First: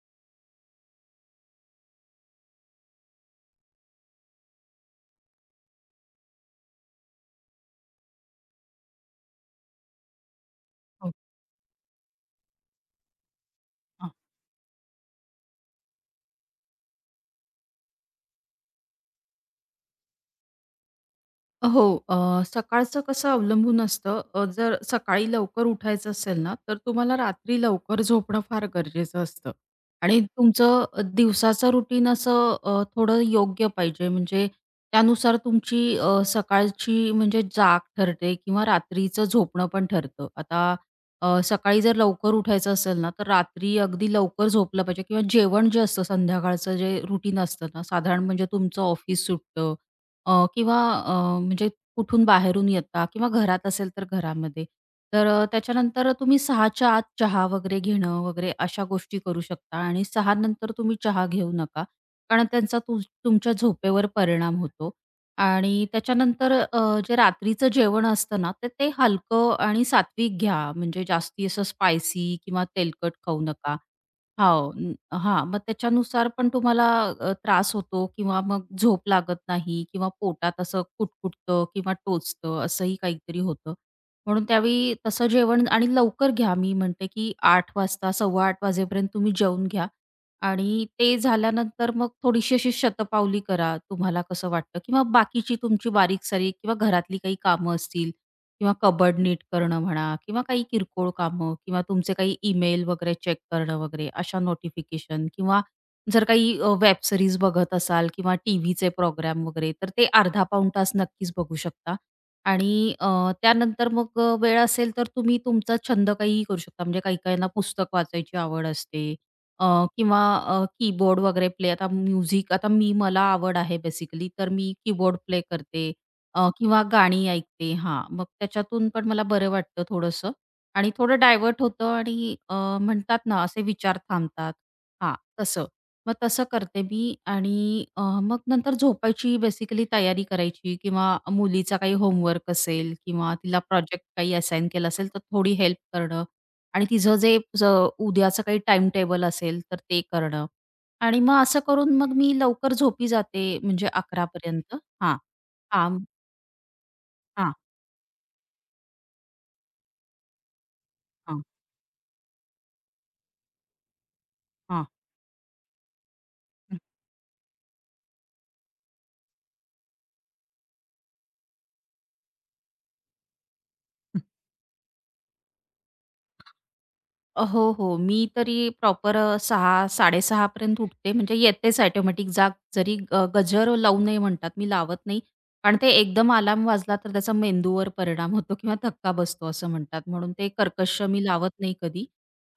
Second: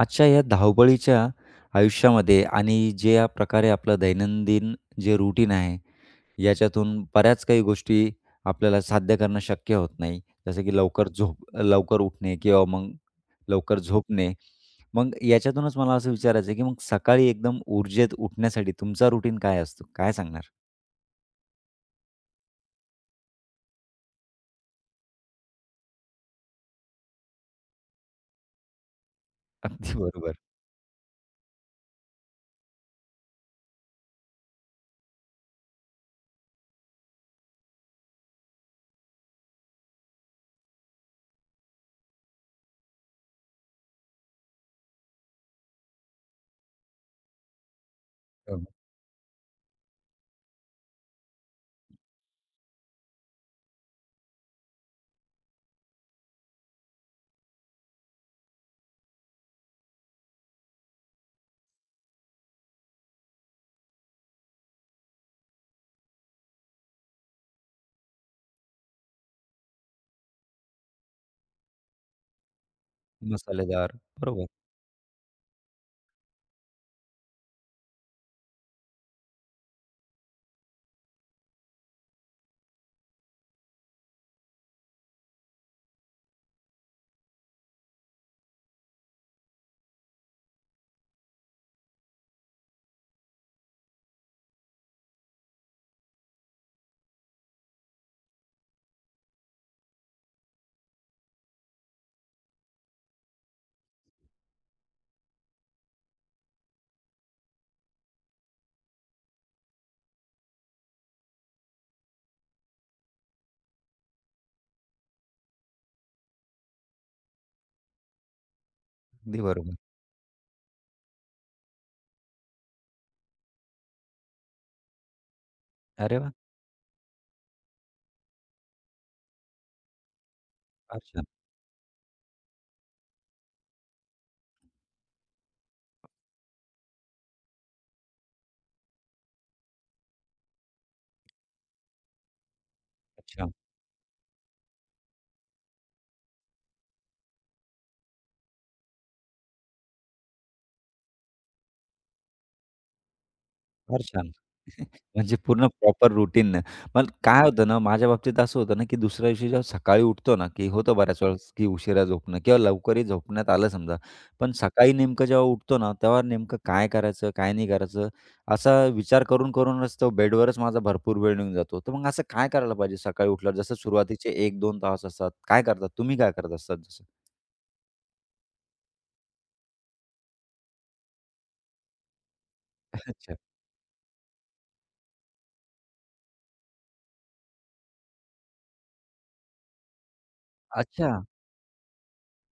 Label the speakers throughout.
Speaker 1: आजच्या या धावपळीच्या आयुष्यामध्ये आणि जे या प्रकारे आपलं दैनंदिन जे रुटीन आहे, याच्यातून बऱ्याच काही गोष्टी आपल्याला साध्य करणं शक्य होत नाही. जसं की लवकर
Speaker 2: हो.
Speaker 1: झोप लवकर उठणे किंवा मग लवकर
Speaker 2: हां.
Speaker 1: झोपणे. मग याच्यातूनच मला असं विचारायचं आहे, की मग सकाळी एकदम ऊर्जेत उठण्यासाठी तुमचा रुटीन काय असतो? काय सांगणार?
Speaker 2: हो, अ, सकाळचं कसं अवलंबून असतं, जर सकाळी लवकर उठायचं असेल ना, तर तुम्हाला रात्री लवकर झोपणं फार गरजेचं असतं
Speaker 1: अगदी
Speaker 2: आणि
Speaker 1: बरोबर.
Speaker 2: तुमचं दिवसाचं रुटीन असं थोडं योग्य पाहिजे. म्हणजे त्यानुसार तुमची सकाळची म्हणजे जाग ठरते किंवा रात्रीचं झोपणं पण ठरतं. आता सकाळी जर लवकर उठायचं असेल ना, तर रात्री अगदी लवकर झोपलं पाहिजे किंवा जेवण जे असतं संध्याकाळचं जे रुटीन असतं ना, साधारण म्हणजे
Speaker 1: हं.
Speaker 2: तुमचं ऑफिस सुटतं अ, किंवा अ, म्हणजे कुठून बाहेरून येता किंवा घरात असेल तर घरामध्ये. तर त्याच्यानंतर तुम्ही 6च्या आत चहा वगैरे घेणं वगैरे अशा गोष्टी करू शकता आणि 6 नंतर तुम्ही चहा घेऊ नका. कारण त्यांचा तु तुमच्या झोपेवर परिणाम होतो आणि त्याच्यानंतर जे रात्रीचं जेवण असतं ना, तर ते हलकं आणि सात्विक घ्या. म्हणजे जास्ती असं स्पायसी किंवा तेलकट खाऊ नका.
Speaker 1: मसालेदार. बरोबर.
Speaker 2: हो. न हां. मग त्याच्यानुसार पण तुम्हाला त्रास होतो किंवा मग झोप लागत नाही किंवा पोटात असं कुटकुटतं किंवा टोचतं असंही काहीतरी होतं. म्हणून त्यावेळी तसं जेवण आणि लवकर घ्या. मी म्हणते, की 8 वाजता, सव्वा 8 वाजेपर्यंत तुम्ही जेवून घ्या आणि ते झाल्यानंतर मग थोडीशी अशी शतपावली करा. तुम्हाला कसं वाटतं किंवा बाकीची तुमची बारीक-सारीक किंवा घरातली काही कामं असतील किंवा कबड नीट करणं म्हणा किंवा काही किरकोळ कामं किंवा तुमचे काही ईमेल वगैरे चेक करणं वगैरे अशा नोटिफिकेशन किंवा जर काही वेब सीरीज बघत असाल किंवा टी व्हीचे प्रोग्राम वगैरे तर ते अर्धा पाऊण तास नक्कीच बघू शकता. आणि अ, त्यानंतर मग वेळ असेल तर तुम्ही तुमचा छंद काहीही करू शकता. म्हणजे काही-काहींना पुस्तक वाचायची आवड असते
Speaker 1: अगदी
Speaker 2: अ,
Speaker 1: बरोबर.
Speaker 2: किंवा कीबोर्ड वगैरे प्ले आता म्युझिक आता मी मला आवड आहे बेसिकली तर मी कीबोर्ड प्ले करते
Speaker 1: अरे वाह!
Speaker 2: किंवा गाणी ऐकते हां, मग त्याच्यातून पण मला बरं वाटतं थोडंसं आणि
Speaker 1: फार
Speaker 2: थोडं
Speaker 1: छान.
Speaker 2: डायव्हर्ट होतं म्हणतात ना असे विचार थांबतात. हां, तसं. मग तसं करते मी मग नंतर झोपायची बेसिकली तयारी करायची किंवा मुलीचा काही होमवर्क असेल किंवा
Speaker 1: अच्छा.
Speaker 2: तिला प्रोजेक्ट काही असाइन केला असेल, तर थोडी हेल्प करणं आणि तिचं जे ज उद्याचं काही टाईम टेबल असेल, तर ते करणं आणि मग असं करून मग मी लवकर झोपी जाते म्हणजे
Speaker 1: फार
Speaker 2: 11.
Speaker 1: छान.
Speaker 2: हां.
Speaker 1: म्हणजे पूर्ण
Speaker 2: हां,
Speaker 1: प्रॉपर रुटीननं. पण काय
Speaker 2: हां.
Speaker 1: होतं ना, माझ्या बाबतीत असं होतं ना, की दुसऱ्या दिवशी जेव्हा सकाळी उठतो ना, की होतं बऱ्याच
Speaker 2: हां,
Speaker 1: वेळेस, की उशिरा झोपणं किंवा लवकरही झोपण्यात आलं समजा. पण
Speaker 2: हां.
Speaker 1: सकाळी नेमकं जेव्हा उठतो ना, तेव्हा नेमकं काय करायचं, काय नाही करायचं, असा विचार करूनच तो बेडवरच माझा भरपूर वेळ निघून जातो. तर मग असं काय करायला पाहिजे सकाळी उठल्यावर? जसं सुरुवातीचे 1-2 तास असतात. काय करतात? तुम्ही काय करत असतात जसं?
Speaker 2: अ, हो, हो. मी तरी प्रॉपर 6:00-6:30 पर्यंत उठते. म्हणजे येतेच ऑटोमॅटिक जाग. जरी
Speaker 1: अच्छा.
Speaker 2: गजर लावू नये म्हणतात, मी लावत नाही. कारण ते एकदम अलार्म वाजला तर त्याचा मेंदूवर परिणाम होतो किंवा धक्का बसतो असं म्हणतात. म्हणून ते कर्कश
Speaker 1: अच्छा.
Speaker 2: मी लावत नाही कधी.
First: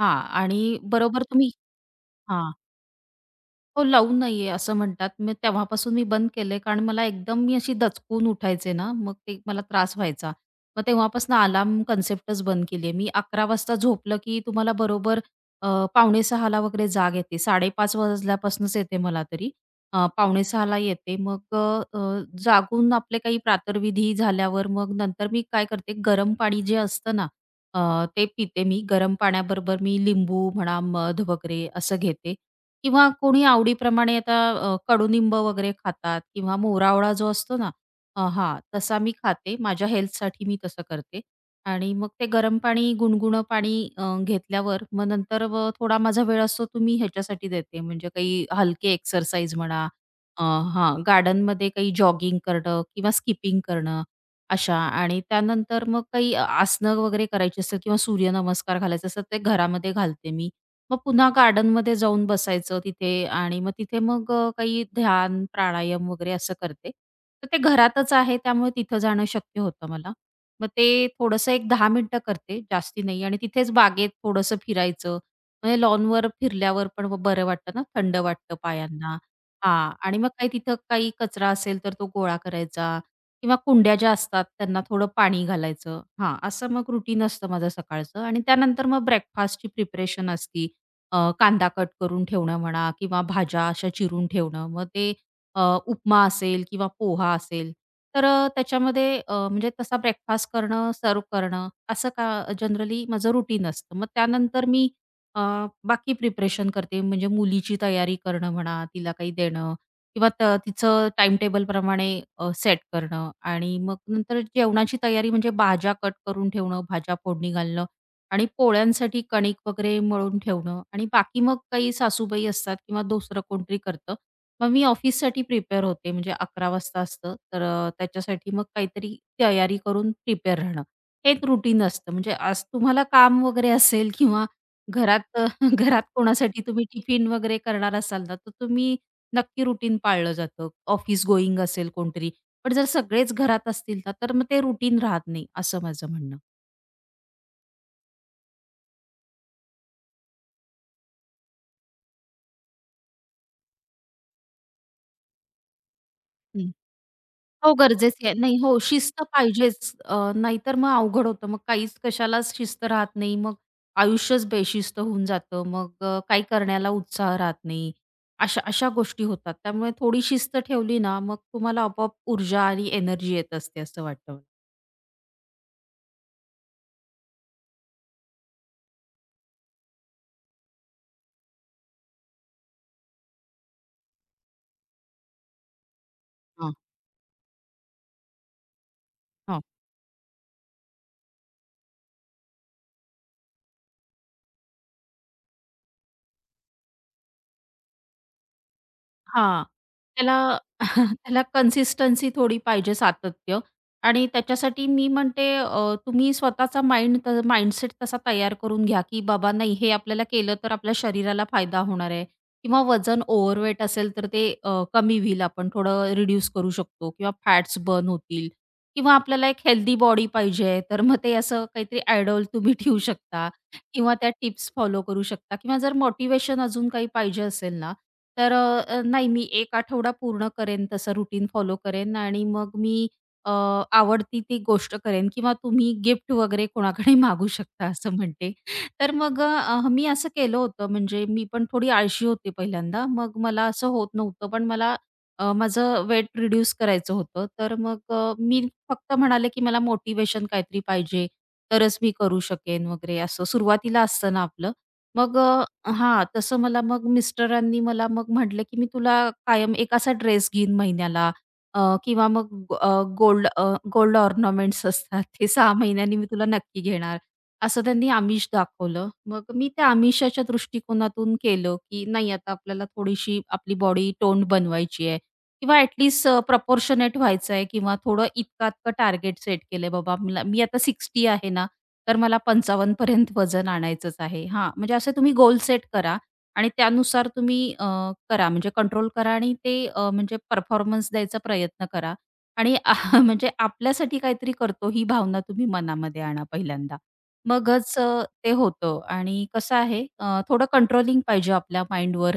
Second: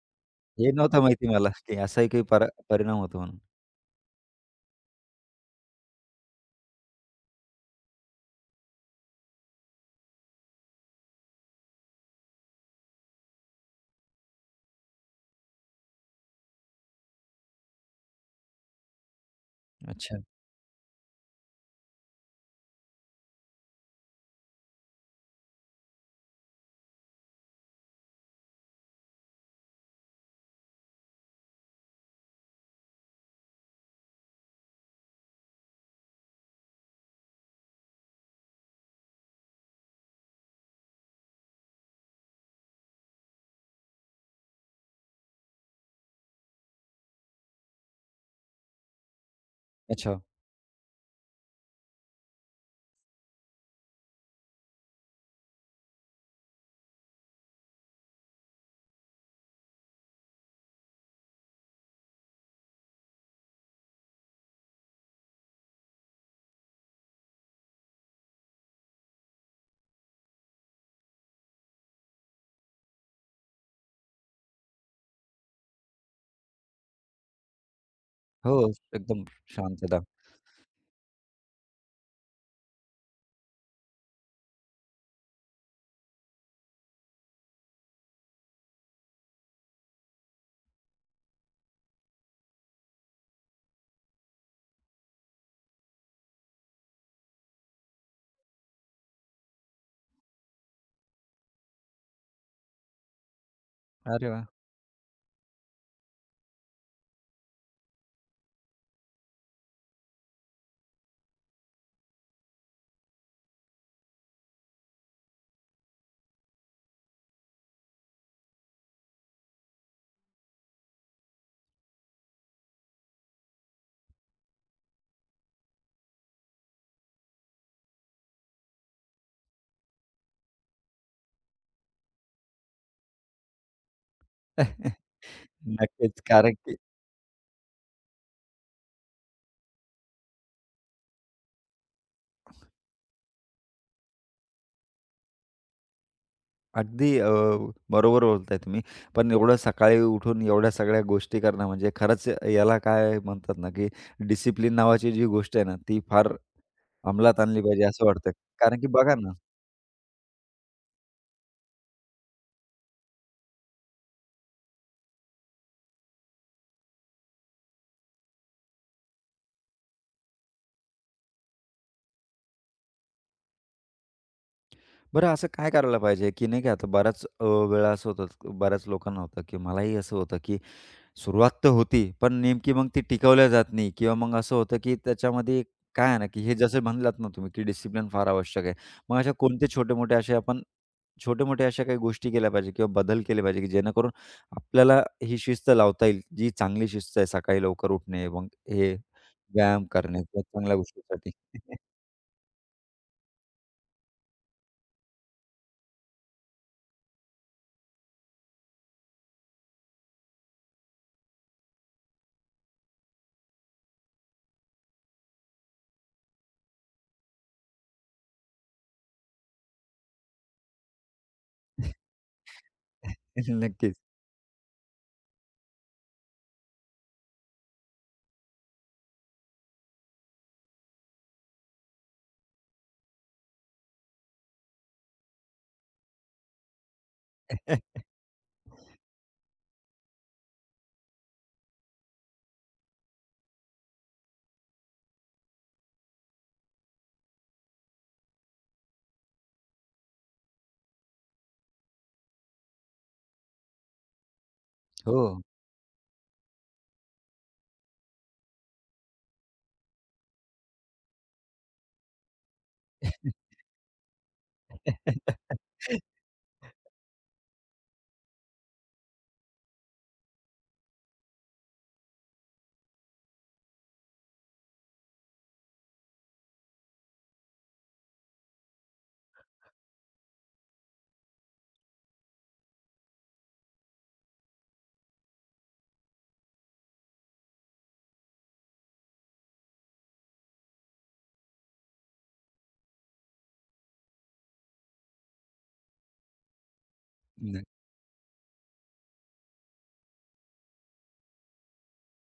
Speaker 2: हां
Speaker 1: हे
Speaker 2: आणि
Speaker 1: नव्हतं
Speaker 2: बरोबर
Speaker 1: माहिती मला,
Speaker 2: तुम्ही.
Speaker 1: की असाही काही परिणाम होतो म्हणून.
Speaker 2: हो, लावून नाहीये असं म्हणतात. मग तेव्हापासून मी बंद केलंय कारण मला एकदम मी अशी दचकून उठायचे ना, मग ते मला त्रास व्हायचा. मग तेव्हापासून अलार्म कन्सेप्टच बंद केली आहे. मी 11 वाजता झोपलं की तुम्हाला बरोबर अ, 5:45 ला वगैरे जाग येते. 5:30 वाजल्यापासूनच येते मला तरी.
Speaker 1: अच्छा.
Speaker 2: 5:45 ला येते. मग अ, जागून आपले काही प्रातर्विधी झाल्यावर मग नंतर मी काय करते, गरम पाणी जे असतं ना, अ, ते पिते मी. गरम पाण्याबरोबर मी लिंबू म्हणा, मध वगैरे असं घेते. किंवा कोणी आवडीप्रमाणे आता कडुनिंब वगैरे खातात किंवा मोरावळा जो असतो ना हां, तसा मी खाते. माझ्या हेल्थसाठी मी तसं करते आणि मग ते गरम पाणी, गुणगुणं पाणी घेतल्यावर मग नंतर व थोडा माझा वेळ असतो तो मी ह्याच्यासाठी देते, म्हणजे काही हलके एक्सरसाइज म्हणा.
Speaker 1: अच्छा.
Speaker 2: अ, हां, गार्डनमध्ये काही जॉगिंग करणं किंवा स्किपिंग करणं अशा आणि त्यानंतर मग काही आसनं वगैरे करायची असेल किंवा सूर्यनमस्कार घालायचा असेल, ते घरामध्ये घालते मी. मग पुन्हा गार्डनमध्ये जाऊन बसायचं तिथे आणि मग तिथे मग काही ध्यान, प्राणायाम वगैरे असं करते. तर ते घरातच आहे त्यामुळे तिथं जाणं शक्य होतं मला. मग ते थोडंसं 1 10 मिनिटं करते, जास्ती नाही आणि तिथेच बागेत थोडंसं फिरायचं. म्हणजे लॉनवर फिरल्यावर पण मग बरं वाटतं ना, थंड
Speaker 1: हो,
Speaker 2: वाटतं पायांना.
Speaker 1: एकदम
Speaker 2: हां
Speaker 1: शांतता.
Speaker 2: आणि मग काही तिथं काही कचरा असेल तर तो गोळा करायचा किंवा कुंड्या ज्या असतात त्यांना थोडं पाणी घालायचं. हां, असं मग रुटीन असतं माझं सकाळचं आणि त्यानंतर मग ब्रेकफास्टची प्रिपरेशन असती. कांदा कट करून ठेवणं म्हणा किंवा भाज्या अशा चिरून ठेवणं. मग ते अ, उपमा असेल किंवा पोहा असेल, तर म्हणजे तसा ब्रेकफास्ट करणं, सर्व्ह करणं असं का जनरली माझं रुटीन असतं. मग
Speaker 1: अरे वाह!
Speaker 2: त्यानंतर मी अ, बाकी प्रिपरेशन करते. म्हणजे मुलीची तयारी करणं म्हणा, तिला काही देणं किंवा तिचं टाईमटेबलप्रमाणे सेट करणं आणि मग नंतर जेवणाची तयारी म्हणजे भाज्या कट करून ठेवणं, भाज्या फोडणी घालणं आणि पोळ्यांसाठी कणिक वगैरे मळून ठेवणं आणि बाकी मग काही सासूबाई असतात किंवा दुसरं कोणतरी करतं. मग मी ऑफिससाठी प्रिपेअर होते म्हणजे 11 वाजता असतं तर त्याच्यासाठी मग काहीतरी तयारी करून प्रिपेअर राहणं. हे एक रुटीन असतं. म्हणजे आज तुम्हाला काम वगैरे असेल किंवा घरात घरात
Speaker 1: नक्कीच, कारण
Speaker 2: कोणासाठी
Speaker 1: की
Speaker 2: तुम्ही टिफिन वगैरे करणार असाल ना, तर तुम्ही नक्की रुटीन पाळलं जातं. ऑफिस गोइंग असेल कोणतरी. पण जर सगळेच घरात असतील ना, तर मग ते रुटीन राहत नाही असं माझं म्हणणं.
Speaker 1: अगदी बरोबर बोलताय तुम्ही. पण एवढं सकाळी उठून एवढ्या सगळ्या गोष्टी करणं म्हणजे खरंच याला काय म्हणतात ना, की डिसिप्लिन नावाची जी गोष्ट आहे ना, ती फार अंमलात आणली
Speaker 2: हो,
Speaker 1: पाहिजे असं
Speaker 2: गरजेची
Speaker 1: वाटतं.
Speaker 2: आहे. नाही, हो,
Speaker 1: कारण की बघा
Speaker 2: शिस्त
Speaker 1: ना,
Speaker 2: पाहिजेच. नाहीतर मग अवघड होतं. मग काहीच कशालाच शिस्त राहत नाही. मग आयुष्यच बेशिस्त होऊन जातं. मग काही करण्याला उत्साह राहत नाही. अशा अशा गोष्टी होतात. त्यामुळे थोडी शिस्त ठेवली ना, मग तुम्हाला आपोआप ऊर्जा आणि एनर्जी येत असते असं वाटतं मला.
Speaker 1: बरं असं काय करायला पाहिजे, की नाही का आता बऱ्याच वेळा असं होतं, बऱ्याच लोकांना होतं, की मलाही असं होतं, की सुरुवात तर होती, पण नेमकी मग ती टिकवल्या जात नाही किंवा मग असं होतं, की त्याच्यामध्ये काय आहे ना, की हे
Speaker 2: हां.
Speaker 1: जसं म्हणलात ना तुम्ही, की डिसिप्लिन फार आवश्यक आहे. मग अशा कोणते छोटे-मोठे असे आपण छोटे-मोठे अशा काही गोष्टी केल्या पाहिजे किंवा बदल केले पाहिजे, की जेणेकरून आपल्याला ही शिस्त लावता येईल, जी चांगली शिस्त आहे, सकाळी लवकर उठणे, मग हे
Speaker 2: हां.
Speaker 1: व्यायाम करणे किंवा
Speaker 2: त्याला
Speaker 1: चांगल्या गोष्टीसाठी.
Speaker 2: त्याला कन्सिस्टन्सी थोडी पाहिजे, सातत्य आणि त्याच्यासाठी मी म्हणते तुम्ही स्वतःचा माइंडसेट तसा तयार करून घ्या, की बाबा नाही हे आपल्याला केलं तर आपल्या शरीराला फायदा होणार आहे किंवा वजन ओव्हरवेट असेल तर ते कमी होईल. आपण थोडं रिड्यूस करू शकतो किंवा फॅट्स बर्न होतील किंवा आपल्याला एक हेल्दी बॉडी पाहिजे, तर मग ते असं काहीतरी आयडॉल तुम्ही ठेवू शकता
Speaker 1: नक्कीच.
Speaker 2: किंवा त्या टिप्स फॉलो करू शकता किंवा जर मोटिव्हेशन अजून काही पाहिजे असेल ना तर नाही मी एक आठवडा पूर्ण करेन तसं रुटीन फॉलो करेन आणि मग मी अ, आवडती ती गोष्ट करेन किंवा तुम्ही गिफ्ट वगैरे कोणाकडे मागू शकता असं म्हणते. तर मग मी असं केलं होतं म्हणजे मी पण थोडी आळशी होते पहिल्यांदा. मग मला असं होत नव्हतं पण मला माझं वेट रिड्यूस करायचं होतं. तर मग मी फक्त म्हणाले, की मला मोटिव्हेशन काहीतरी पाहिजे तरच मी करू शकेन वगैरे असं सुरुवातीला असतं ना आपलं.
Speaker 1: हो.
Speaker 2: मग हां, तसं मला मग मिस्टरांनी मला मग म्हटले, की "मी तुला कायम एक असा ड्रेस घेईन महिन्याला." अ, किंवा मग गो- अ, गोल्ड अ, गोल्ड ऑर्नामेंट्स असतात ते 6 महिन्यांनी मी तुला नक्की घेणार. असं त्यांनी आमिष दाखवलं. मग मी त्या आमिषाच्या दृष्टिकोनातून केलं, की नाही आता आपल्याला थोडीशी आपली बॉडी टोन्ड बनवायची आहे किंवा ॲट प्रपोर्शनेट व्हायचं आहे किंवा थोडं इतका-इतकं टार्गेट सेट केलंय बाबा मला मी आता 60 आहे ना, तर मला 55 पर्यंत वजन आणायचंच आहे. हां, म्हणजे असे तुम्ही गोल सेट करा आणि त्यानुसार तुम्ही करा म्हणजे कंट्रोल करा आणि ते म्हणजे परफॉर्मन्स द्यायचा प्रयत्न करा आणि आह, म्हणजे आपल्यासाठी काहीतरी करतो ही भावना तुम्ही मनामध्ये आणा पहिल्यांदा.
Speaker 1: न
Speaker 2: मगच अ, ते होतं आणि कसं आहे थोडं कंट्रोलिंग पाहिजे आपल्या माइंडवर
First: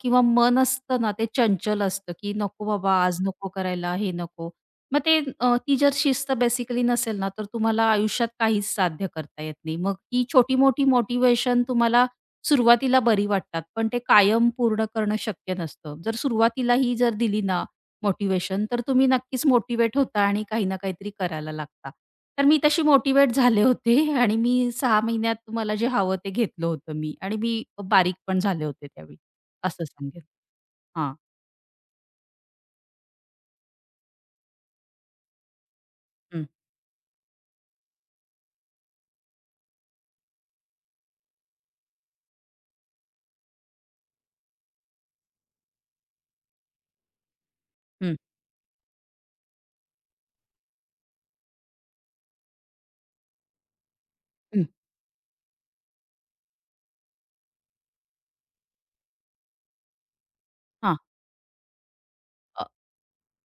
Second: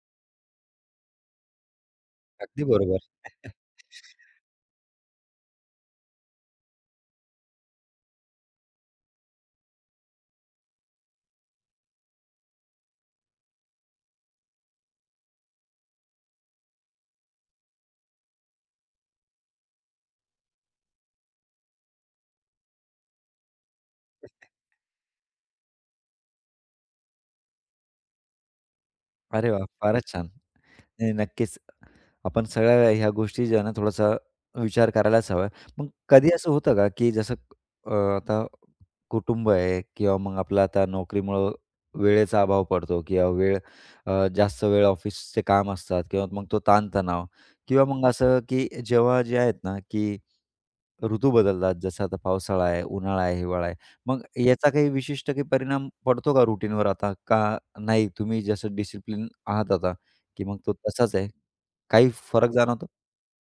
Speaker 2: किंवा मन असतं ना, ते चंचल असतं, की
Speaker 1: अगदी
Speaker 2: नको बाबा
Speaker 1: बरोबर.
Speaker 2: आज नको करायला, हे नको. मग ते ती जर शिस्त बेसिकली नसेल ना, तर तुम्हाला आयुष्यात काहीच साध्य करता येत नाही. मग ही छोटी-मोठी मोटिव्हेशन तुम्हाला सुरुवातीला बरी वाटतात, पण ते कायम पूर्ण करणं शक्य नसतं. जर सुरुवातीला ही जर दिली ना मोटिव्हेशन, तर तुम्ही नक्कीच मोटिव्हेट होता आणि काही ना काहीतरी करायला लागता. तर मी तशी मोटिव्हेट झाले होते आणि मी 6 महिन्यात मला जे हवं ते घेतलं होतं मी आणि मी बारीक पण झाले होते त्यावेळी,
Speaker 1: अरे वाह!
Speaker 2: असं
Speaker 1: फारच
Speaker 2: सांगेन.
Speaker 1: छान. नाही,
Speaker 2: हां.
Speaker 1: नक्कीच. आपण सगळ्या ह्या गोष्टी ज्या आहे ना थोडासा विचार करायलाच हवा. मग कधी
Speaker 2: हं,
Speaker 1: असं होतं का, की जसं आता कुटुंब आहे किंवा मग आपलं आता नोकरीमुळं वेळेचा अभाव पडतो किंवा वेळ जास्त वेळ ऑफिसचे काम असतात किंवा मग तो ताणतणाव किंवा मग
Speaker 2: हं,
Speaker 1: असं की जेव्हा जे आहेत ना, की ऋतू बदलतात. जसं आता पावसाळा आहे, उन्हाळा आहे, हिवाळा आहे. मग
Speaker 2: हं.
Speaker 1: याचा काही विशिष्ट काही परिणाम पडतो का रुटीनवर आता? का नाही तुम्ही जसं डिसिप्लिन आहात आता, की मग तो
Speaker 2: हां.
Speaker 1: तसाच आहे? काही फरक जाणवतो?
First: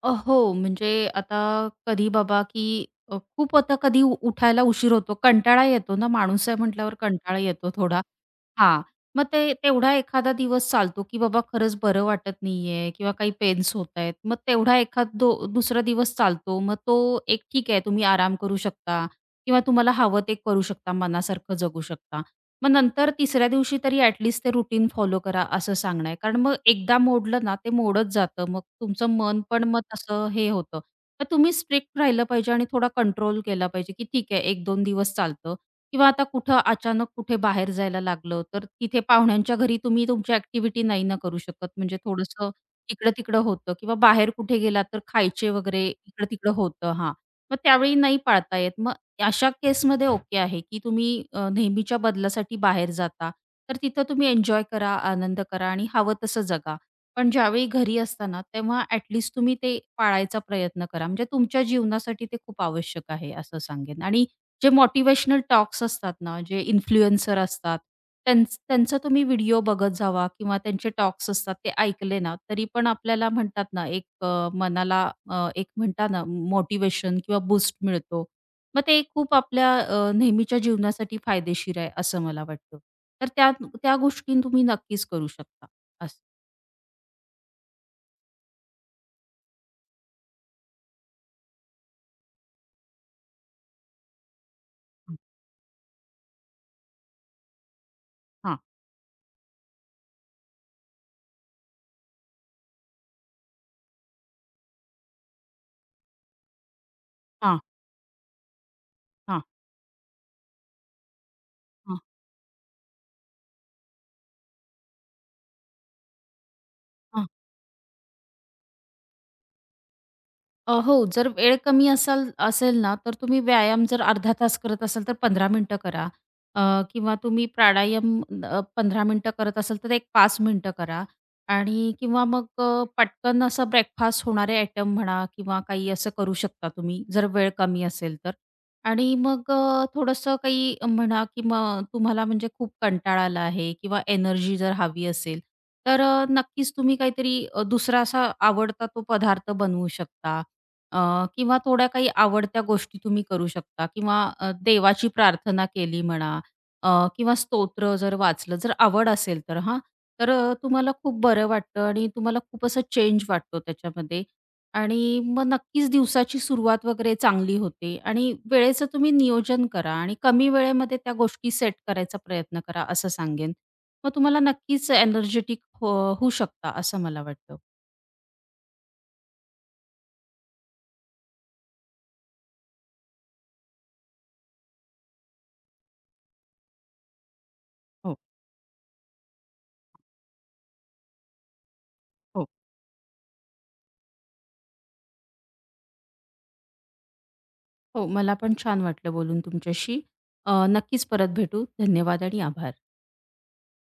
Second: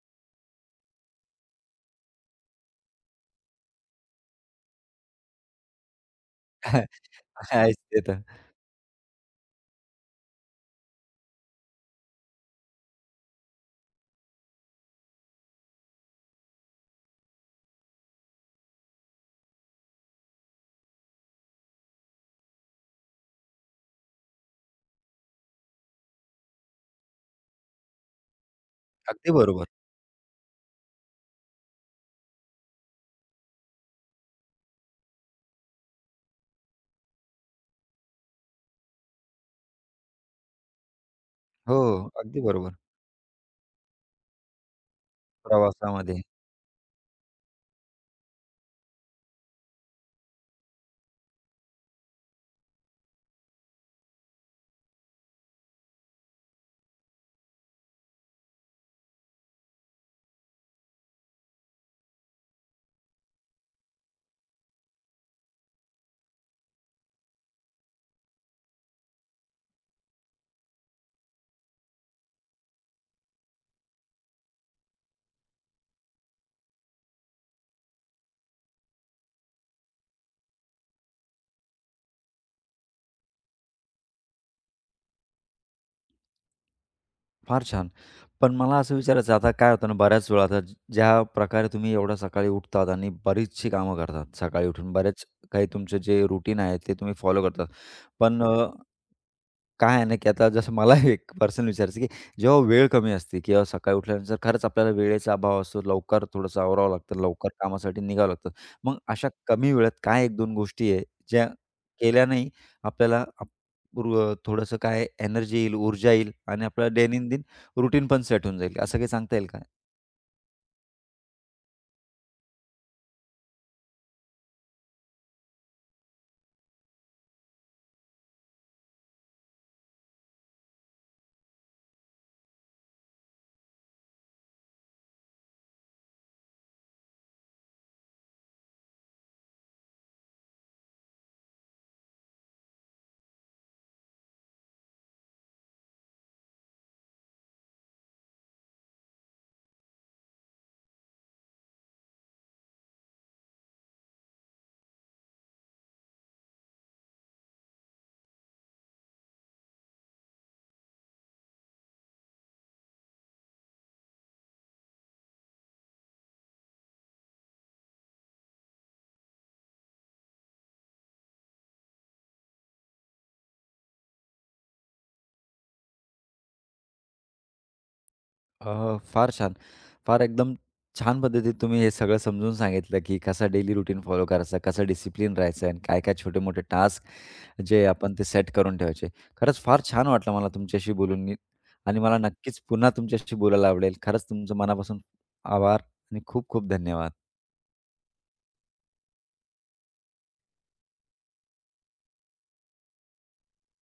Speaker 2: अ, हो, म्हणजे आता कधी बाबा, की खूप आता कधी उठायला उशीर होतो, कंटाळा येतो ना, माणूस आहे म्हटल्यावर कंटाळा येतो
Speaker 1: आहेच ते
Speaker 2: थोडा.
Speaker 1: तर.
Speaker 2: हां, मग ते तेवढा एखादा दिवस चालतो, की बाबा खरंच बरं वाटत नाहीये किंवा काही पेन्स होतायत. मग तेवढा एखाद दो दुसरा दिवस चालतो. मग तो एक ठीक आहे, तुम्ही आराम करू शकता किंवा तुम्हाला हवं ते करू शकता, मनासारखं जगू शकता. मग नंतर तिसऱ्या दिवशी तरी ते रुटीन फॉलो करा असं सांगणं आहे. कारण मग एकदा मोडलं ना, ते मोडत जातं. मग तुमचं
Speaker 1: अगदी
Speaker 2: मन पण
Speaker 1: बरोबर.
Speaker 2: मग तसं हे होतं. तर तुम्ही स्ट्रिक्ट राहिलं पाहिजे आणि थोडा कंट्रोल केला पाहिजे, की ठीक आहे 1 2 दिवस चालतं किंवा आता कुठं अचानक कुठे बाहेर जायला लागलं, तर तिथे पाहुण्यांच्या घरी तुम्ही तुमची ॲक्टिव्हिटी नाही ना करू शकत.
Speaker 1: हो,
Speaker 2: म्हणजे
Speaker 1: अगदी
Speaker 2: थोडंसं
Speaker 1: बरोबर.
Speaker 2: इकडं-तिकडं होतं किंवा बाहेर कुठे गेलात तर खायचे वगैरे
Speaker 1: प्रवासामध्ये.
Speaker 2: इकडं-तिकडं होतं हां. मग त्यावेळी नाही पाळता येत. मग अशा केसमध्ये ओके आहे, की तुम्ही नेहमीच्या बदलासाठी बाहेर जाता, तर तिथं तुम्ही एन्जॉय करा, आनंद करा आणि हवं तसं जगा. पण ज्यावेळी घरी असताना तेव्हा तुम्ही ते पाळायचा प्रयत्न करा. म्हणजे तुमच्या जीवनासाठी ते खूप आवश्यक आहे असं सांगेन. आणि जे मोटिव्हेशनल टॉक्स असतात ना, जे इन्फ्लुएन्सर असतात, त्यांचा तुम्ही व्हिडिओ बघत जावा किंवा त्यांचे टॉक्स असतात ते ऐकले ना, तरी पण आपल्याला म्हणतात ना, एक मनाला एक म्हणता ना मोटिव्हेशन किंवा बूस्ट मिळतो. मग ते खूप आपल्या नेहमीच्या जीवनासाठी फायदेशीर आहे असं मला वाटतं. तर त्या त्या गोष्टी तुम्ही नक्कीच करू शकता असं.
Speaker 1: फार छान. पण मला असं विचारायचं आहे, आता काय होतं ना, बऱ्याच वेळा आता ज्या प्रकारे तुम्ही एवढ्या सकाळी उठतात आणि बरीचशी कामं करतात सकाळी उठून, बरेच काही तुमचे जे रुटीन आहे ते तुम्ही फॉलो करतात. पण
Speaker 2: हां,
Speaker 1: काय आहे ना, की आता जसं मला एक पर्सनल विचारायचं आहे, की जेव्हा वेळ कमी असते किंवा सकाळी उठल्यानंतर खरंच आपल्याला वेळेचा अभाव असतो. लवकर थोडंसं आवरावं लागतं, लवकर
Speaker 2: हां,
Speaker 1: कामासाठी निघावं लागतं. मग अशा
Speaker 2: हां,
Speaker 1: कमी वेळात काय 1-2 गोष्टी आहे, ज्या
Speaker 2: हां.
Speaker 1: केल्याने आपल्याला आप ऊर् थोडंसं काय एनर्जी येईल, ऊर्जा येईल आणि आपला दैनंदिन रूटीन पण सेट होऊन जाईल, असं काही सांगता येईल का?
Speaker 2: अ, हो, जर वेळ कमी असेल ना, तर तुम्ही व्यायाम जर अर्धा तास करत असाल, तर 15 मिनिटं करा. अ, किंवा तुम्ही प्राणायाम 15 मिनिटं करत असाल, तर एक 5 मिनिटं करा. आणि किंवा मग पटकन असा ब्रेकफास्ट होणारे आयटम म्हणा किंवा काही असं करू शकता तुम्ही, जर वेळ कमी असेल तर. आणि मग थोडंसं काही म्हणा की मग तुम्हाला म्हणजे खूप कंटाळा आला आहे किंवा एनर्जी जर हवी असेल, तर नक्कीच तुम्ही काहीतरी दुसरा असा आवडता तो पदार्थ बनवू शकता किंवा थोड्या काही आवडत्या गोष्टी तुम्ही करू शकता किंवा देवाची प्रार्थना केली म्हणा किंवा स्तोत्र जर वाचलं जर आवड असेल तर हां. तर तुम्हाला खूप बरं वाटतं आणि तुम्हाला खूप असं चेंज वाटतो त्याच्यामध्ये आणि मग नक्कीच दिवसाची सुरुवात वगैरे चांगली होते आणि वेळेचं तुम्ही नियोजन करा आणि कमी वेळेमध्ये त्या गोष्टी सेट करायचा प्रयत्न करा असं सांगेन. मग तुम्हाला नक्कीच एनर्जेटिक हो होऊ शकता असं मला वाटतं. हो.
Speaker 1: फार छान. फार एकदम छान पद्धतीत तुम्ही हे सगळं समजून सांगितलं, की कसा डेली रूटीन फॉलो करायचा, कसा डिसिप्लिन राहायचा आणि काय-काय छोटे-मोठे टास्क जे आपण
Speaker 2: हो,
Speaker 1: ते सेट करून ठेवायचे. खरंच फार छान वाटलं मला तुमच्याशी बोलून नी आणि मला
Speaker 2: हो.
Speaker 1: नक्कीच पुन्हा तुमच्याशी बोलायला आवडेल. खरंच तुमचं मनापासून आभार आणि खूप खूप धन्यवाद.
Speaker 2: हो, मला पण छान वाटलं बोलून तुमच्याशी. नक्कीच परत भेटू. धन्यवाद आणि आभार.